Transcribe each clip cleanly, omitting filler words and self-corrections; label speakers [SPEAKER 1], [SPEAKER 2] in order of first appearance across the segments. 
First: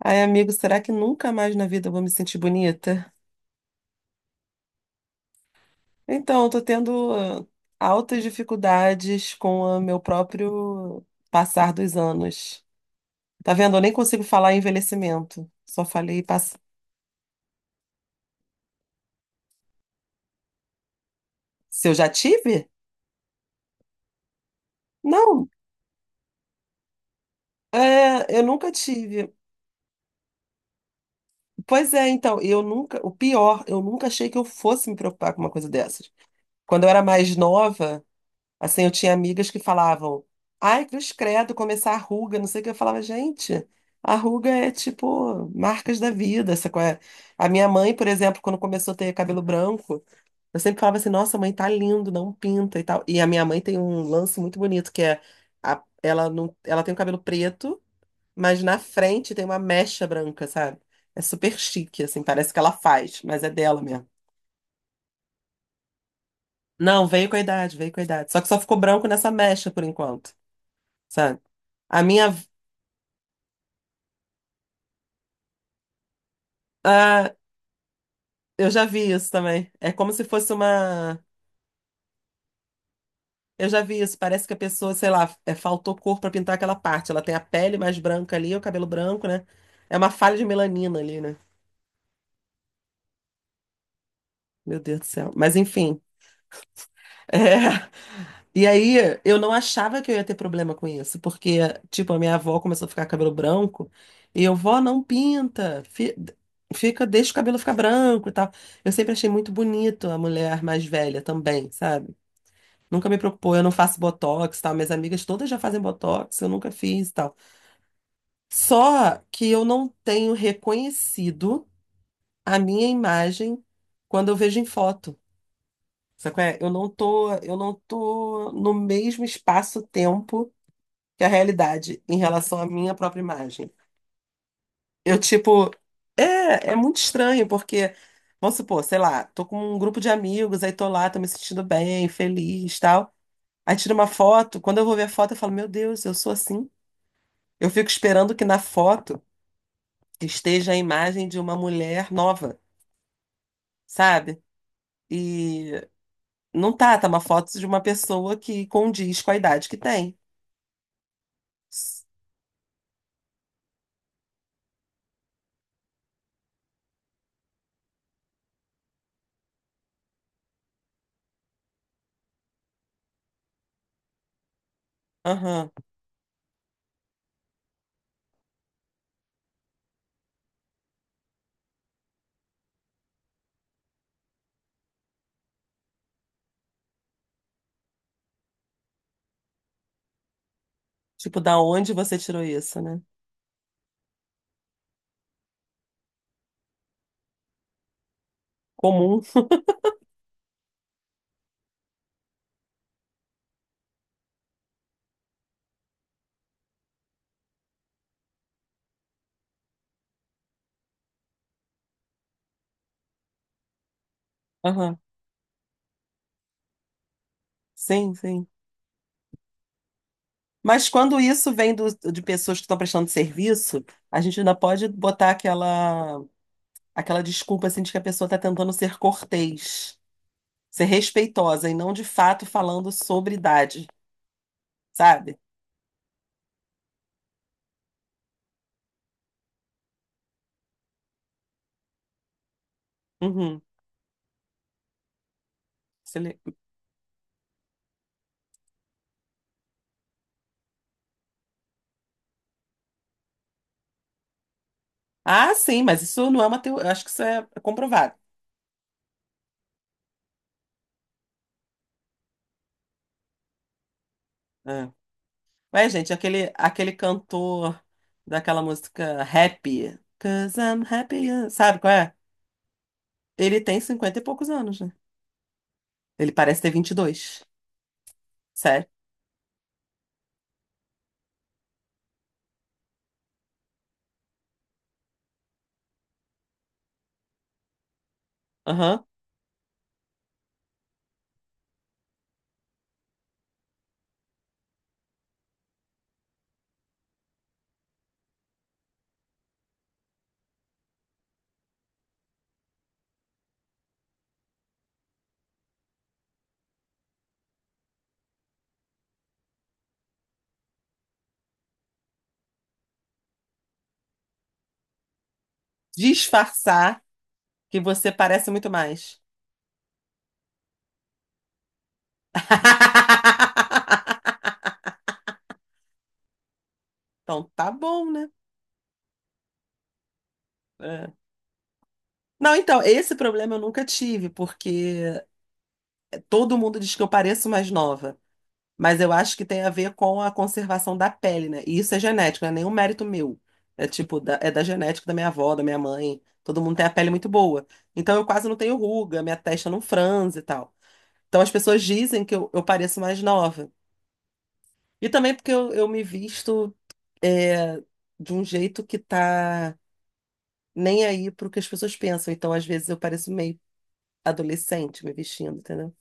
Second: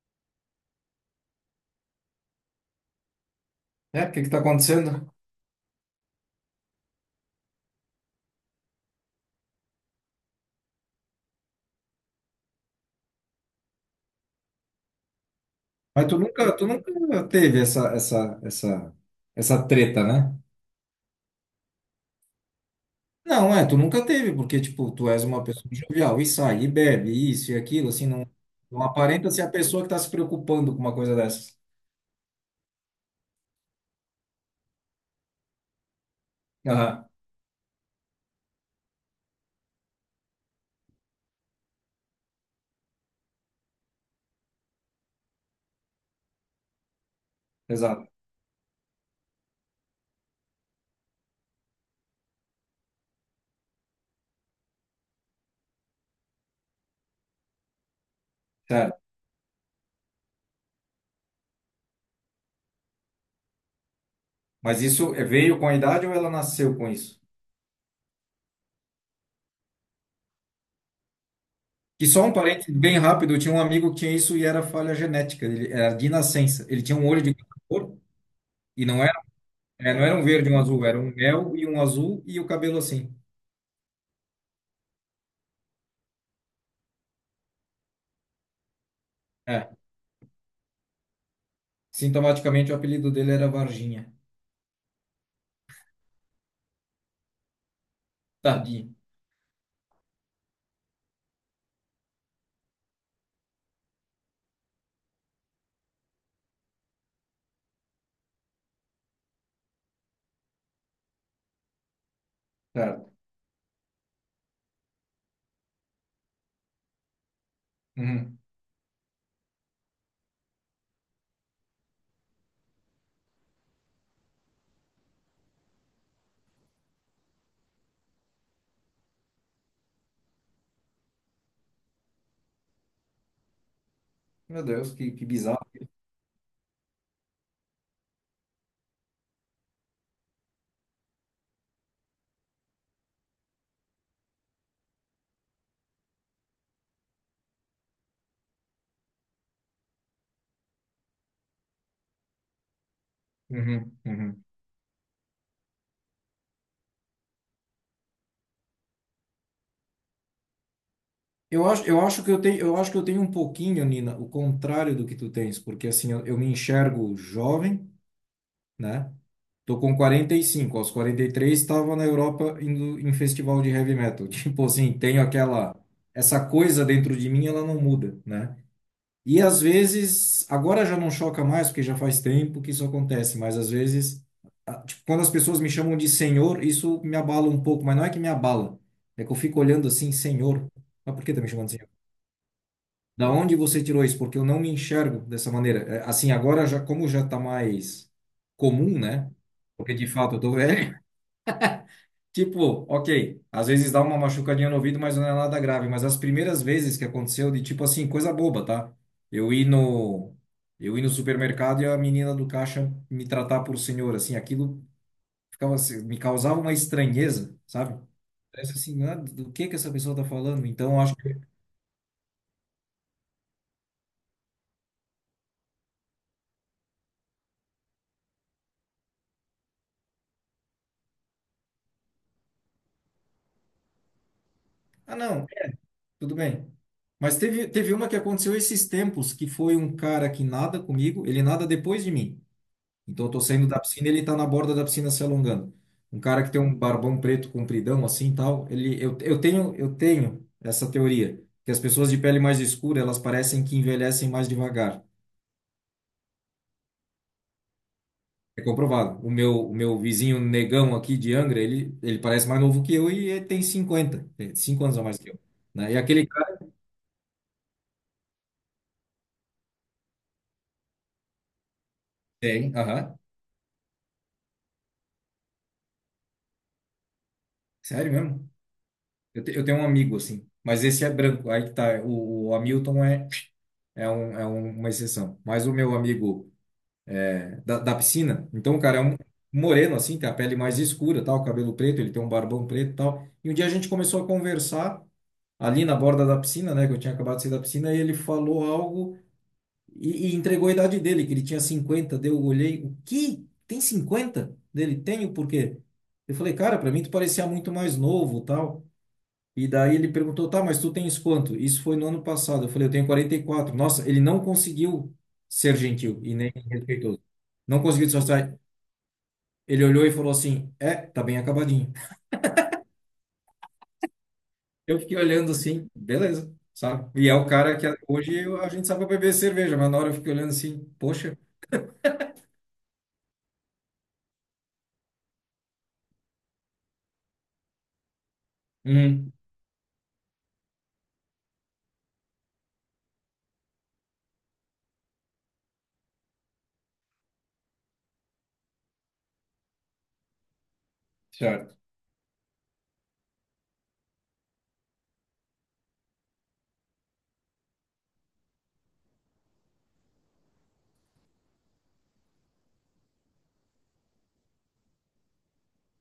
[SPEAKER 1] Ai, amigo, será que nunca mais na vida eu vou me sentir bonita?
[SPEAKER 2] É, o que que tá acontecendo?
[SPEAKER 1] Então, eu tô tendo altas dificuldades com o meu próprio passar dos anos. Tá vendo? Eu nem consigo falar em envelhecimento. Só
[SPEAKER 2] Mas
[SPEAKER 1] falei pass...
[SPEAKER 2] tu nunca teve essa treta, né?
[SPEAKER 1] se eu já tive?
[SPEAKER 2] Não, é, tu nunca teve, porque, tipo, tu és uma
[SPEAKER 1] Não,
[SPEAKER 2] pessoa jovial e sai, e bebe, e isso e aquilo, assim, não,
[SPEAKER 1] é, eu nunca
[SPEAKER 2] não aparenta
[SPEAKER 1] tive.
[SPEAKER 2] ser a pessoa que tá se preocupando com uma coisa dessas.
[SPEAKER 1] Pois é, então, eu nunca, o pior, eu nunca achei que eu fosse me preocupar com uma coisa dessas. Quando eu era
[SPEAKER 2] Aham,
[SPEAKER 1] mais nova, assim, eu tinha amigas que falavam, ai, cruz credo, começar a ruga, não sei o que. Eu falava, gente, a ruga é tipo marcas da vida, sacou? É? A minha mãe, por
[SPEAKER 2] exato,
[SPEAKER 1] exemplo, quando começou a ter cabelo branco, eu sempre falava assim, nossa, mãe, tá lindo, não pinta e tal. E a minha mãe tem um lance muito bonito, que é, ela, não, ela tem o cabelo preto, mas na
[SPEAKER 2] certo.
[SPEAKER 1] frente tem uma mecha branca, sabe? É super chique, assim, parece que ela faz, mas é dela mesmo.
[SPEAKER 2] Mas isso é- veio com a idade ou ela nasceu com
[SPEAKER 1] Não,
[SPEAKER 2] isso?
[SPEAKER 1] veio com a idade, veio com a idade. Só que só ficou branco nessa mecha por enquanto. Sabe? A
[SPEAKER 2] Que só
[SPEAKER 1] minha.
[SPEAKER 2] um parênteses bem rápido, eu tinha um amigo que tinha isso e era falha genética, ele era de nascença. Ele tinha um olho
[SPEAKER 1] Ah,
[SPEAKER 2] de cada cor
[SPEAKER 1] eu já
[SPEAKER 2] e não
[SPEAKER 1] vi
[SPEAKER 2] era,
[SPEAKER 1] isso também.
[SPEAKER 2] é,
[SPEAKER 1] É
[SPEAKER 2] não
[SPEAKER 1] como
[SPEAKER 2] era um
[SPEAKER 1] se
[SPEAKER 2] verde
[SPEAKER 1] fosse
[SPEAKER 2] e um azul, era um
[SPEAKER 1] uma.
[SPEAKER 2] mel e um azul e o cabelo assim.
[SPEAKER 1] Eu já vi isso. Parece que a pessoa, sei lá, é, faltou cor pra pintar aquela parte. Ela tem a pele mais branca ali, o cabelo branco, né?
[SPEAKER 2] É.
[SPEAKER 1] É uma falha de melanina ali, né?
[SPEAKER 2] Sintomaticamente, o apelido dele era Varginha.
[SPEAKER 1] Meu Deus do céu. Mas enfim. É. E
[SPEAKER 2] Tadinho.
[SPEAKER 1] aí, eu não achava que eu ia ter problema com isso, porque, tipo, a minha avó começou a ficar com cabelo branco e eu, vó, não pinta. Fica, deixa o cabelo ficar branco e tal. Eu sempre achei muito bonito a mulher mais velha também, sabe? Nunca
[SPEAKER 2] Certo.
[SPEAKER 1] me preocupou, eu não faço botox, tal. Minhas amigas todas já fazem botox, eu nunca fiz, tal.
[SPEAKER 2] Uhum.
[SPEAKER 1] Só que eu não tenho reconhecido a minha imagem quando eu vejo em foto. Sabe qual é? Eu não tô no mesmo espaço-tempo que a realidade em relação à minha própria imagem.
[SPEAKER 2] Meu Deus,
[SPEAKER 1] Eu,
[SPEAKER 2] que bizarro.
[SPEAKER 1] tipo, é muito estranho, porque, vamos supor, sei lá, tô com um grupo de amigos, aí tô lá, tô me sentindo bem, feliz, tal. Aí tiro uma foto, quando eu vou ver a foto, eu falo, meu Deus, eu sou assim? Eu fico esperando que na foto esteja a imagem de uma mulher nova,
[SPEAKER 2] Uhum,
[SPEAKER 1] sabe?
[SPEAKER 2] uhum.
[SPEAKER 1] E não tá, tá uma foto de uma pessoa que condiz com a idade que tem.
[SPEAKER 2] Eu acho, eu
[SPEAKER 1] S-
[SPEAKER 2] acho que eu tenho, eu acho que eu tenho um pouquinho, Nina, o contrário do que tu tens, porque assim, eu me enxergo jovem, né? Tô com 45, aos 43 estava na Europa indo em festival de heavy metal. Tipo assim, tenho
[SPEAKER 1] Aham.
[SPEAKER 2] aquela essa coisa dentro de mim, ela não muda, né? E às vezes, agora já não choca mais, porque já faz tempo que isso acontece, mas às vezes, tipo, quando as pessoas me chamam de senhor, isso me abala um pouco, mas não é que me abala, é que eu fico olhando assim, senhor, mas por que
[SPEAKER 1] Tipo,
[SPEAKER 2] tá me
[SPEAKER 1] da
[SPEAKER 2] chamando de senhor?
[SPEAKER 1] onde você tirou isso, né?
[SPEAKER 2] Da onde você tirou isso? Porque eu não me enxergo dessa maneira. É. Assim, agora já, como já tá mais comum,
[SPEAKER 1] Comum.
[SPEAKER 2] né? Porque de fato eu tô velho. Tipo, ok, às vezes dá uma machucadinha no ouvido, mas não é nada grave. Mas as primeiras vezes que aconteceu, de tipo assim, coisa boba, tá? Eu ir no, eu ir no supermercado e a menina do caixa me tratar por senhor, assim, aquilo
[SPEAKER 1] Aham.
[SPEAKER 2] ficava, assim, me causava uma estranheza, sabe?
[SPEAKER 1] Sim, sim.
[SPEAKER 2] Parece assim, ah, do que essa pessoa tá falando?
[SPEAKER 1] Mas
[SPEAKER 2] Então eu acho
[SPEAKER 1] quando
[SPEAKER 2] que,
[SPEAKER 1] isso vem de pessoas que estão prestando serviço, a gente ainda pode botar aquela, aquela desculpa assim, de que a pessoa está tentando ser cortês, ser respeitosa e não de fato falando sobre idade,
[SPEAKER 2] ah,
[SPEAKER 1] sabe?
[SPEAKER 2] não, tudo bem. Mas teve uma que aconteceu esses tempos, que foi um cara que nada comigo, ele nada depois de mim. Então eu tô
[SPEAKER 1] Uhum.
[SPEAKER 2] saindo da piscina e ele tá na borda da piscina se alongando. Um cara que
[SPEAKER 1] Excelente.
[SPEAKER 2] tem um barbão preto compridão assim e tal, ele eu, eu tenho essa teoria que as pessoas de pele mais escura, elas parecem que envelhecem mais devagar.
[SPEAKER 1] Ah, sim, mas isso não é uma teoria. Acho que isso é comprovado.
[SPEAKER 2] É comprovado. O meu vizinho negão aqui de Angra, ele parece mais novo que eu e ele tem cinquenta, tem 5
[SPEAKER 1] É.
[SPEAKER 2] anos a mais que eu,
[SPEAKER 1] Ué,
[SPEAKER 2] né? E
[SPEAKER 1] gente,
[SPEAKER 2] aquele cara
[SPEAKER 1] aquele cantor daquela música Happy, 'Cause I'm happy, sabe qual é?
[SPEAKER 2] tem, aham.
[SPEAKER 1] Ele tem 50 e poucos anos, né? Ele parece ter 22.
[SPEAKER 2] Sério mesmo?
[SPEAKER 1] Sério?
[SPEAKER 2] Eu, eu tenho um amigo assim, mas esse é branco. Aí que tá, o Hamilton é é, um, uma exceção. Mas o meu amigo da, da piscina. Então o cara é
[SPEAKER 1] Aham.
[SPEAKER 2] um moreno, assim, tem a pele mais escura, tal, cabelo preto, ele tem um barbão preto e tal. E um dia a gente começou a conversar ali na borda da piscina, né, que eu tinha acabado de sair da piscina, e ele falou algo e entregou a idade dele, que ele tinha 50. Daí eu olhei, o que? Tem 50? Dele, tenho, por quê? Eu falei, cara, pra mim tu parecia muito mais novo, tal. E daí ele perguntou, tá, mas tu tens quanto? Isso foi no ano passado. Eu falei, eu tenho 44. Nossa, ele não conseguiu ser gentil e nem
[SPEAKER 1] Disfarçar
[SPEAKER 2] respeitoso.
[SPEAKER 1] que
[SPEAKER 2] Não conseguiu
[SPEAKER 1] você
[SPEAKER 2] se
[SPEAKER 1] parece
[SPEAKER 2] mostrar.
[SPEAKER 1] muito mais.
[SPEAKER 2] Ele olhou e falou assim: É, tá bem acabadinho. Eu fiquei olhando assim, beleza, sabe? E é o
[SPEAKER 1] Então tá
[SPEAKER 2] cara que
[SPEAKER 1] bom, né?
[SPEAKER 2] a gente sabe pra beber cerveja, mas na hora eu fiquei olhando assim:
[SPEAKER 1] É.
[SPEAKER 2] Poxa,
[SPEAKER 1] Não, então, esse problema eu nunca tive, porque todo mundo diz que eu pareço mais nova. Mas eu
[SPEAKER 2] hum,
[SPEAKER 1] acho que tem a ver com a conservação da pele, né? E isso é genético, não é nenhum mérito meu. É tipo, é da genética da minha avó, da minha mãe. Todo mundo tem a pele muito boa. Então eu quase não tenho ruga, minha testa não franze e tal. Então as
[SPEAKER 2] certo.
[SPEAKER 1] pessoas dizem que eu pareço mais nova. E também porque eu me visto é, de um jeito que tá nem aí pro que as pessoas pensam. Então às vezes eu pareço meio adolescente me vestindo, entendeu?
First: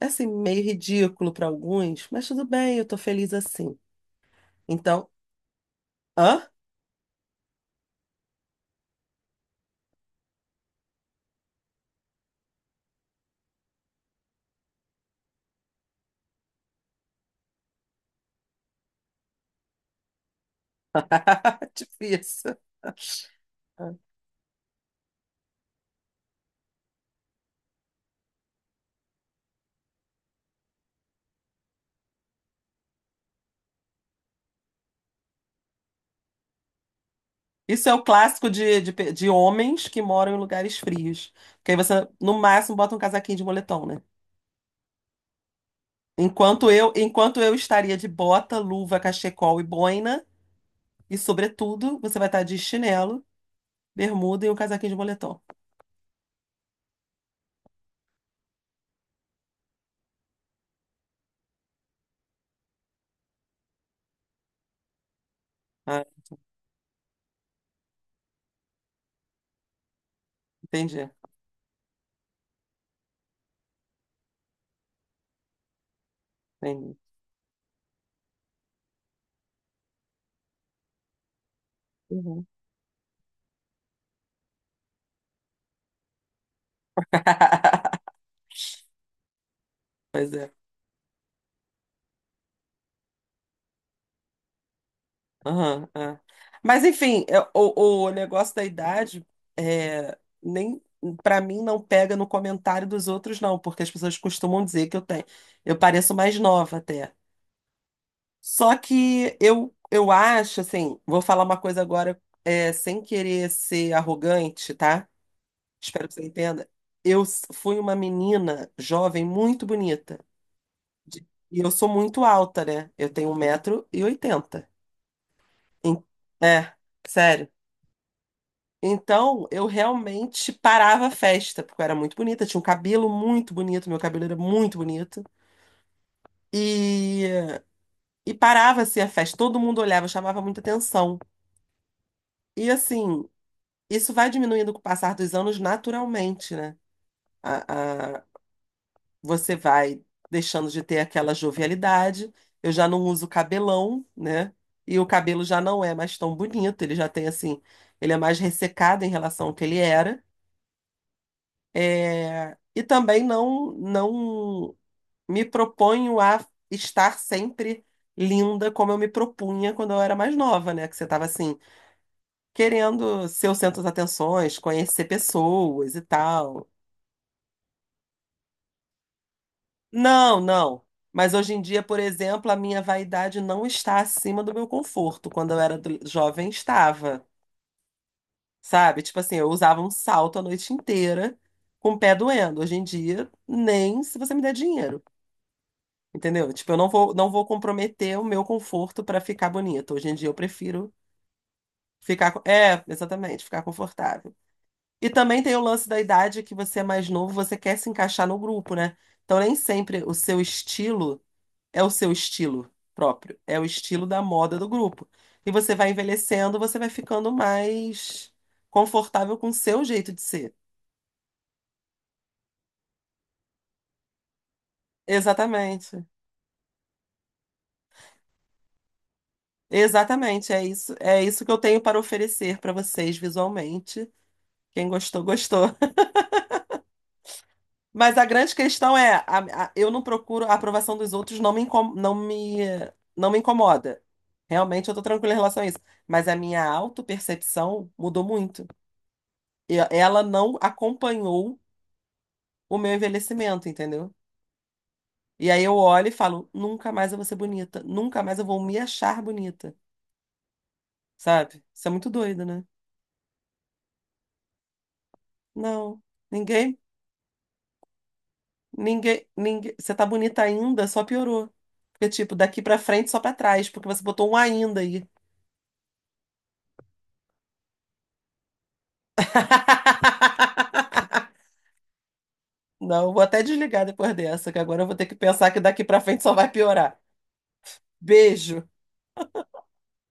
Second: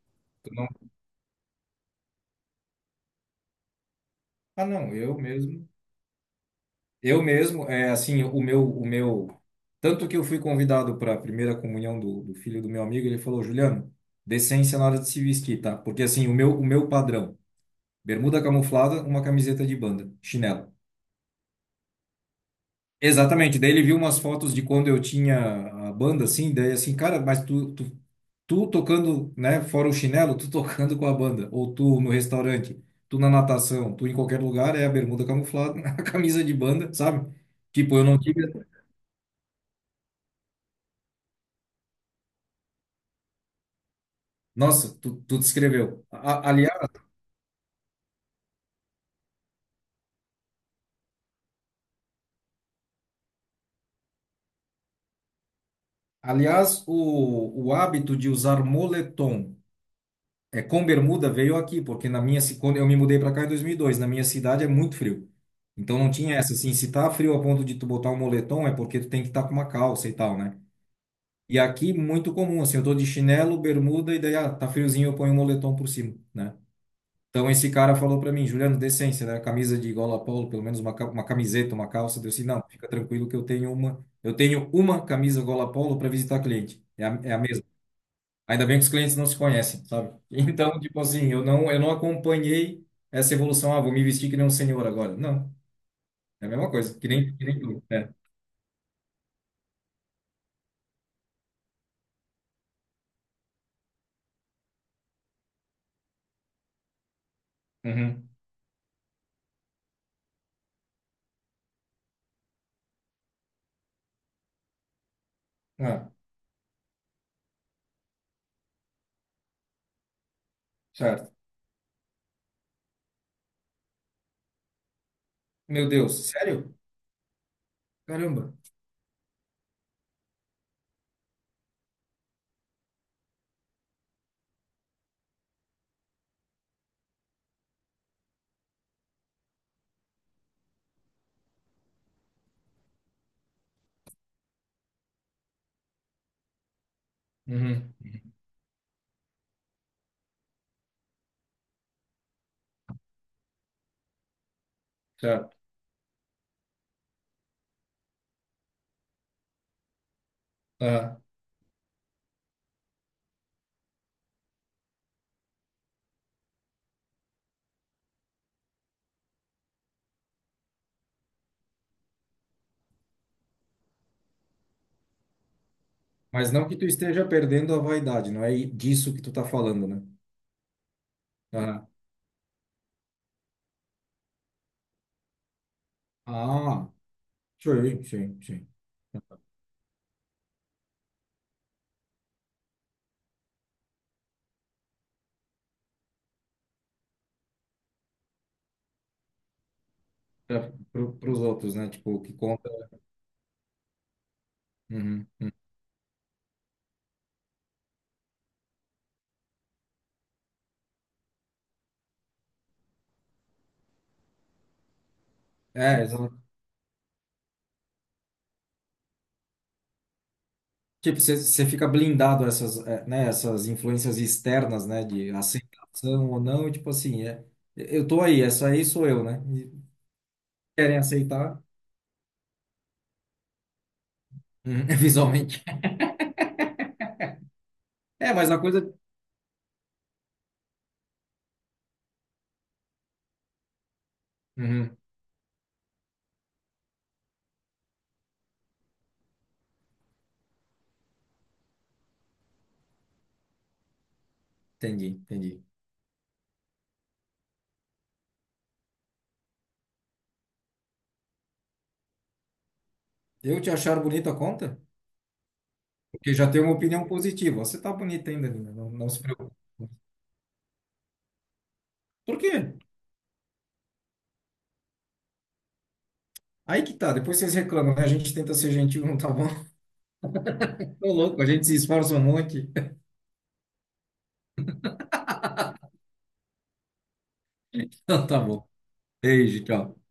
[SPEAKER 1] É assim,
[SPEAKER 2] Tu
[SPEAKER 1] meio
[SPEAKER 2] não-
[SPEAKER 1] ridículo para alguns, mas tudo bem, eu tô feliz assim.
[SPEAKER 2] Ah, não,
[SPEAKER 1] Então.
[SPEAKER 2] eu mesmo.
[SPEAKER 1] Hã?
[SPEAKER 2] Eu mesmo, é assim, o meu, o meu. Tanto que eu fui convidado para a primeira comunhão do, do filho do meu amigo, ele falou: Juliano, decência na hora de se vestir, tá? Porque assim, o meu padrão: bermuda camuflada, uma camiseta de banda, chinelo.
[SPEAKER 1] Difícil.
[SPEAKER 2] Exatamente, daí ele viu umas fotos de quando eu tinha a banda, assim, daí assim, cara, mas tu tocando, né, fora o chinelo, tu tocando com a banda, ou tu no restaurante, tu na natação, tu em qualquer lugar, é a bermuda camuflada, a camisa de banda, sabe?
[SPEAKER 1] Isso é
[SPEAKER 2] Tipo,
[SPEAKER 1] o
[SPEAKER 2] eu não
[SPEAKER 1] clássico
[SPEAKER 2] tive...
[SPEAKER 1] de homens que moram em lugares frios. Porque aí você, no máximo, bota um casaquinho de moletom, né?
[SPEAKER 2] Nossa, tu descreveu. Aliás,
[SPEAKER 1] Enquanto eu estaria de bota, luva, cachecol e boina, e sobretudo, você vai estar de chinelo, bermuda e um casaquinho de moletom.
[SPEAKER 2] aliás o hábito de usar moletom, é, com bermuda veio aqui, porque na minha, quando eu me mudei para cá em 2002, na minha cidade é muito frio. Então
[SPEAKER 1] Ah,
[SPEAKER 2] não tinha essa, assim, se tá frio a ponto de tu botar um moletom é porque tu tem que estar com uma calça e tal, né?
[SPEAKER 1] entendi,
[SPEAKER 2] E aqui muito comum, assim, eu tô de chinelo, bermuda e daí, ah, tá friozinho, eu ponho um moletom por cima, né?
[SPEAKER 1] entendi.
[SPEAKER 2] Então esse cara falou para mim, Juliano, decência, né? Camisa de gola polo, pelo menos uma, uma camiseta, uma calça. Eu disse,
[SPEAKER 1] Uhum.
[SPEAKER 2] não, fica tranquilo que eu tenho uma camisa gola polo para visitar cliente. É a, é a mesma. Ainda bem que os clientes não se conhecem, sabe?
[SPEAKER 1] Pois é.
[SPEAKER 2] Então, tipo assim, eu não acompanhei essa evolução. Ah, vou me vestir que nem um senhor agora. Não,
[SPEAKER 1] Aham, é.
[SPEAKER 2] é a mesma
[SPEAKER 1] Mas
[SPEAKER 2] coisa,
[SPEAKER 1] enfim, é,
[SPEAKER 2] que nem tu. É.
[SPEAKER 1] o negócio da idade é, nem para mim não pega no comentário dos outros, não, porque as pessoas costumam dizer que eu tenho, eu pareço mais nova até.
[SPEAKER 2] Uhum.
[SPEAKER 1] Só que eu acho, assim, vou falar uma coisa agora, é, sem querer ser arrogante, tá? Espero
[SPEAKER 2] Ah,
[SPEAKER 1] que você entenda. Fui uma menina jovem muito bonita. De-
[SPEAKER 2] certo.
[SPEAKER 1] E eu sou muito alta, né? Eu tenho um 1,80 m.
[SPEAKER 2] Meu Deus,
[SPEAKER 1] É,
[SPEAKER 2] sério?
[SPEAKER 1] sério.
[SPEAKER 2] Caramba.
[SPEAKER 1] Então, eu realmente parava a festa, porque eu era muito bonita, tinha um cabelo muito bonito, meu cabelo era muito bonito. E, e parava assim a festa, todo mundo olhava, chamava muita atenção. E assim, isso vai diminuindo com o passar dos anos naturalmente, né?
[SPEAKER 2] Uhum.
[SPEAKER 1] A, a- você vai deixando de ter aquela jovialidade. Eu já não uso cabelão, né? E o cabelo
[SPEAKER 2] Certo.
[SPEAKER 1] já não é mais tão bonito, ele já tem assim, ele é mais ressecado em relação ao que ele era.
[SPEAKER 2] Ah,
[SPEAKER 1] É, e também não me proponho a estar sempre linda como eu me propunha quando eu era mais nova, né? Que você estava assim, querendo ser o centro das atenções, conhecer pessoas e
[SPEAKER 2] mas
[SPEAKER 1] tal.
[SPEAKER 2] não que tu esteja perdendo a vaidade, não é disso que tu tá falando, né?
[SPEAKER 1] Não, não. Mas hoje em dia,
[SPEAKER 2] Ah,
[SPEAKER 1] por exemplo, a minha vaidade não está acima do meu conforto. Quando eu era jovem,
[SPEAKER 2] ah,
[SPEAKER 1] estava,
[SPEAKER 2] sim, sim, sim.
[SPEAKER 1] sabe? Tipo assim, eu usava um salto a noite inteira com o pé doendo. Hoje em dia, nem se você me der dinheiro. Entendeu? Tipo, eu não vou, não vou comprometer o meu conforto pra ficar bonito. Hoje em dia eu
[SPEAKER 2] Para
[SPEAKER 1] prefiro
[SPEAKER 2] os outros, né? Tipo, o
[SPEAKER 1] ficar.
[SPEAKER 2] que conta.
[SPEAKER 1] É, exatamente, ficar confortável. E também
[SPEAKER 2] Uhum.
[SPEAKER 1] tem o lance da idade que você é mais novo, você quer se encaixar no grupo, né? Então nem sempre o seu estilo é o seu estilo próprio, é o estilo da moda do grupo. E você vai
[SPEAKER 2] É, exato.
[SPEAKER 1] envelhecendo, você vai ficando mais confortável com o seu jeito de ser.
[SPEAKER 2] Tipo, você fica blindado a essas, né, essas influências externas, né, de
[SPEAKER 1] Exatamente.
[SPEAKER 2] aceitação ou não, e tipo assim, é, eu tô aí, essa aí sou eu, né? E
[SPEAKER 1] Exatamente,
[SPEAKER 2] querem
[SPEAKER 1] é isso que eu
[SPEAKER 2] aceitar,
[SPEAKER 1] tenho para oferecer para vocês visualmente.
[SPEAKER 2] uhum,
[SPEAKER 1] Quem gostou,
[SPEAKER 2] visualmente.
[SPEAKER 1] gostou. Mas a
[SPEAKER 2] É, mas
[SPEAKER 1] grande
[SPEAKER 2] a coisa.
[SPEAKER 1] questão é, eu não procuro a aprovação dos outros, não me incomoda. Realmente eu
[SPEAKER 2] Uhum,
[SPEAKER 1] tô tranquila em relação a isso. Mas a minha autopercepção mudou muito. E ela não acompanhou o meu envelhecimento, entendeu?
[SPEAKER 2] entendi,
[SPEAKER 1] E aí
[SPEAKER 2] entendi.
[SPEAKER 1] eu olho e falo, nunca mais eu vou ser bonita, nunca mais eu vou me achar bonita, sabe? Isso é muito doido, né?
[SPEAKER 2] Eu te achar bonita a conta?
[SPEAKER 1] Não,
[SPEAKER 2] Porque já tenho uma
[SPEAKER 1] ninguém,
[SPEAKER 2] opinião positiva. Você tá bonita ainda, Nina, não, não se
[SPEAKER 1] ninguém,
[SPEAKER 2] preocupe.
[SPEAKER 1] ninguém, você tá bonita ainda, só piorou. Porque, tipo,
[SPEAKER 2] Por quê?
[SPEAKER 1] daqui pra frente, só pra trás, porque você botou um ainda aí.
[SPEAKER 2] Aí que tá, depois vocês reclamam, né? A gente tenta ser gentil, não tá bom? Tô louco, a gente se esforça um monte.
[SPEAKER 1] Não, vou até desligar depois dessa, que agora eu vou ter que pensar que daqui pra frente só vai piorar.
[SPEAKER 2] Então tá
[SPEAKER 1] Beijo.
[SPEAKER 2] bom. Beijo, tchau.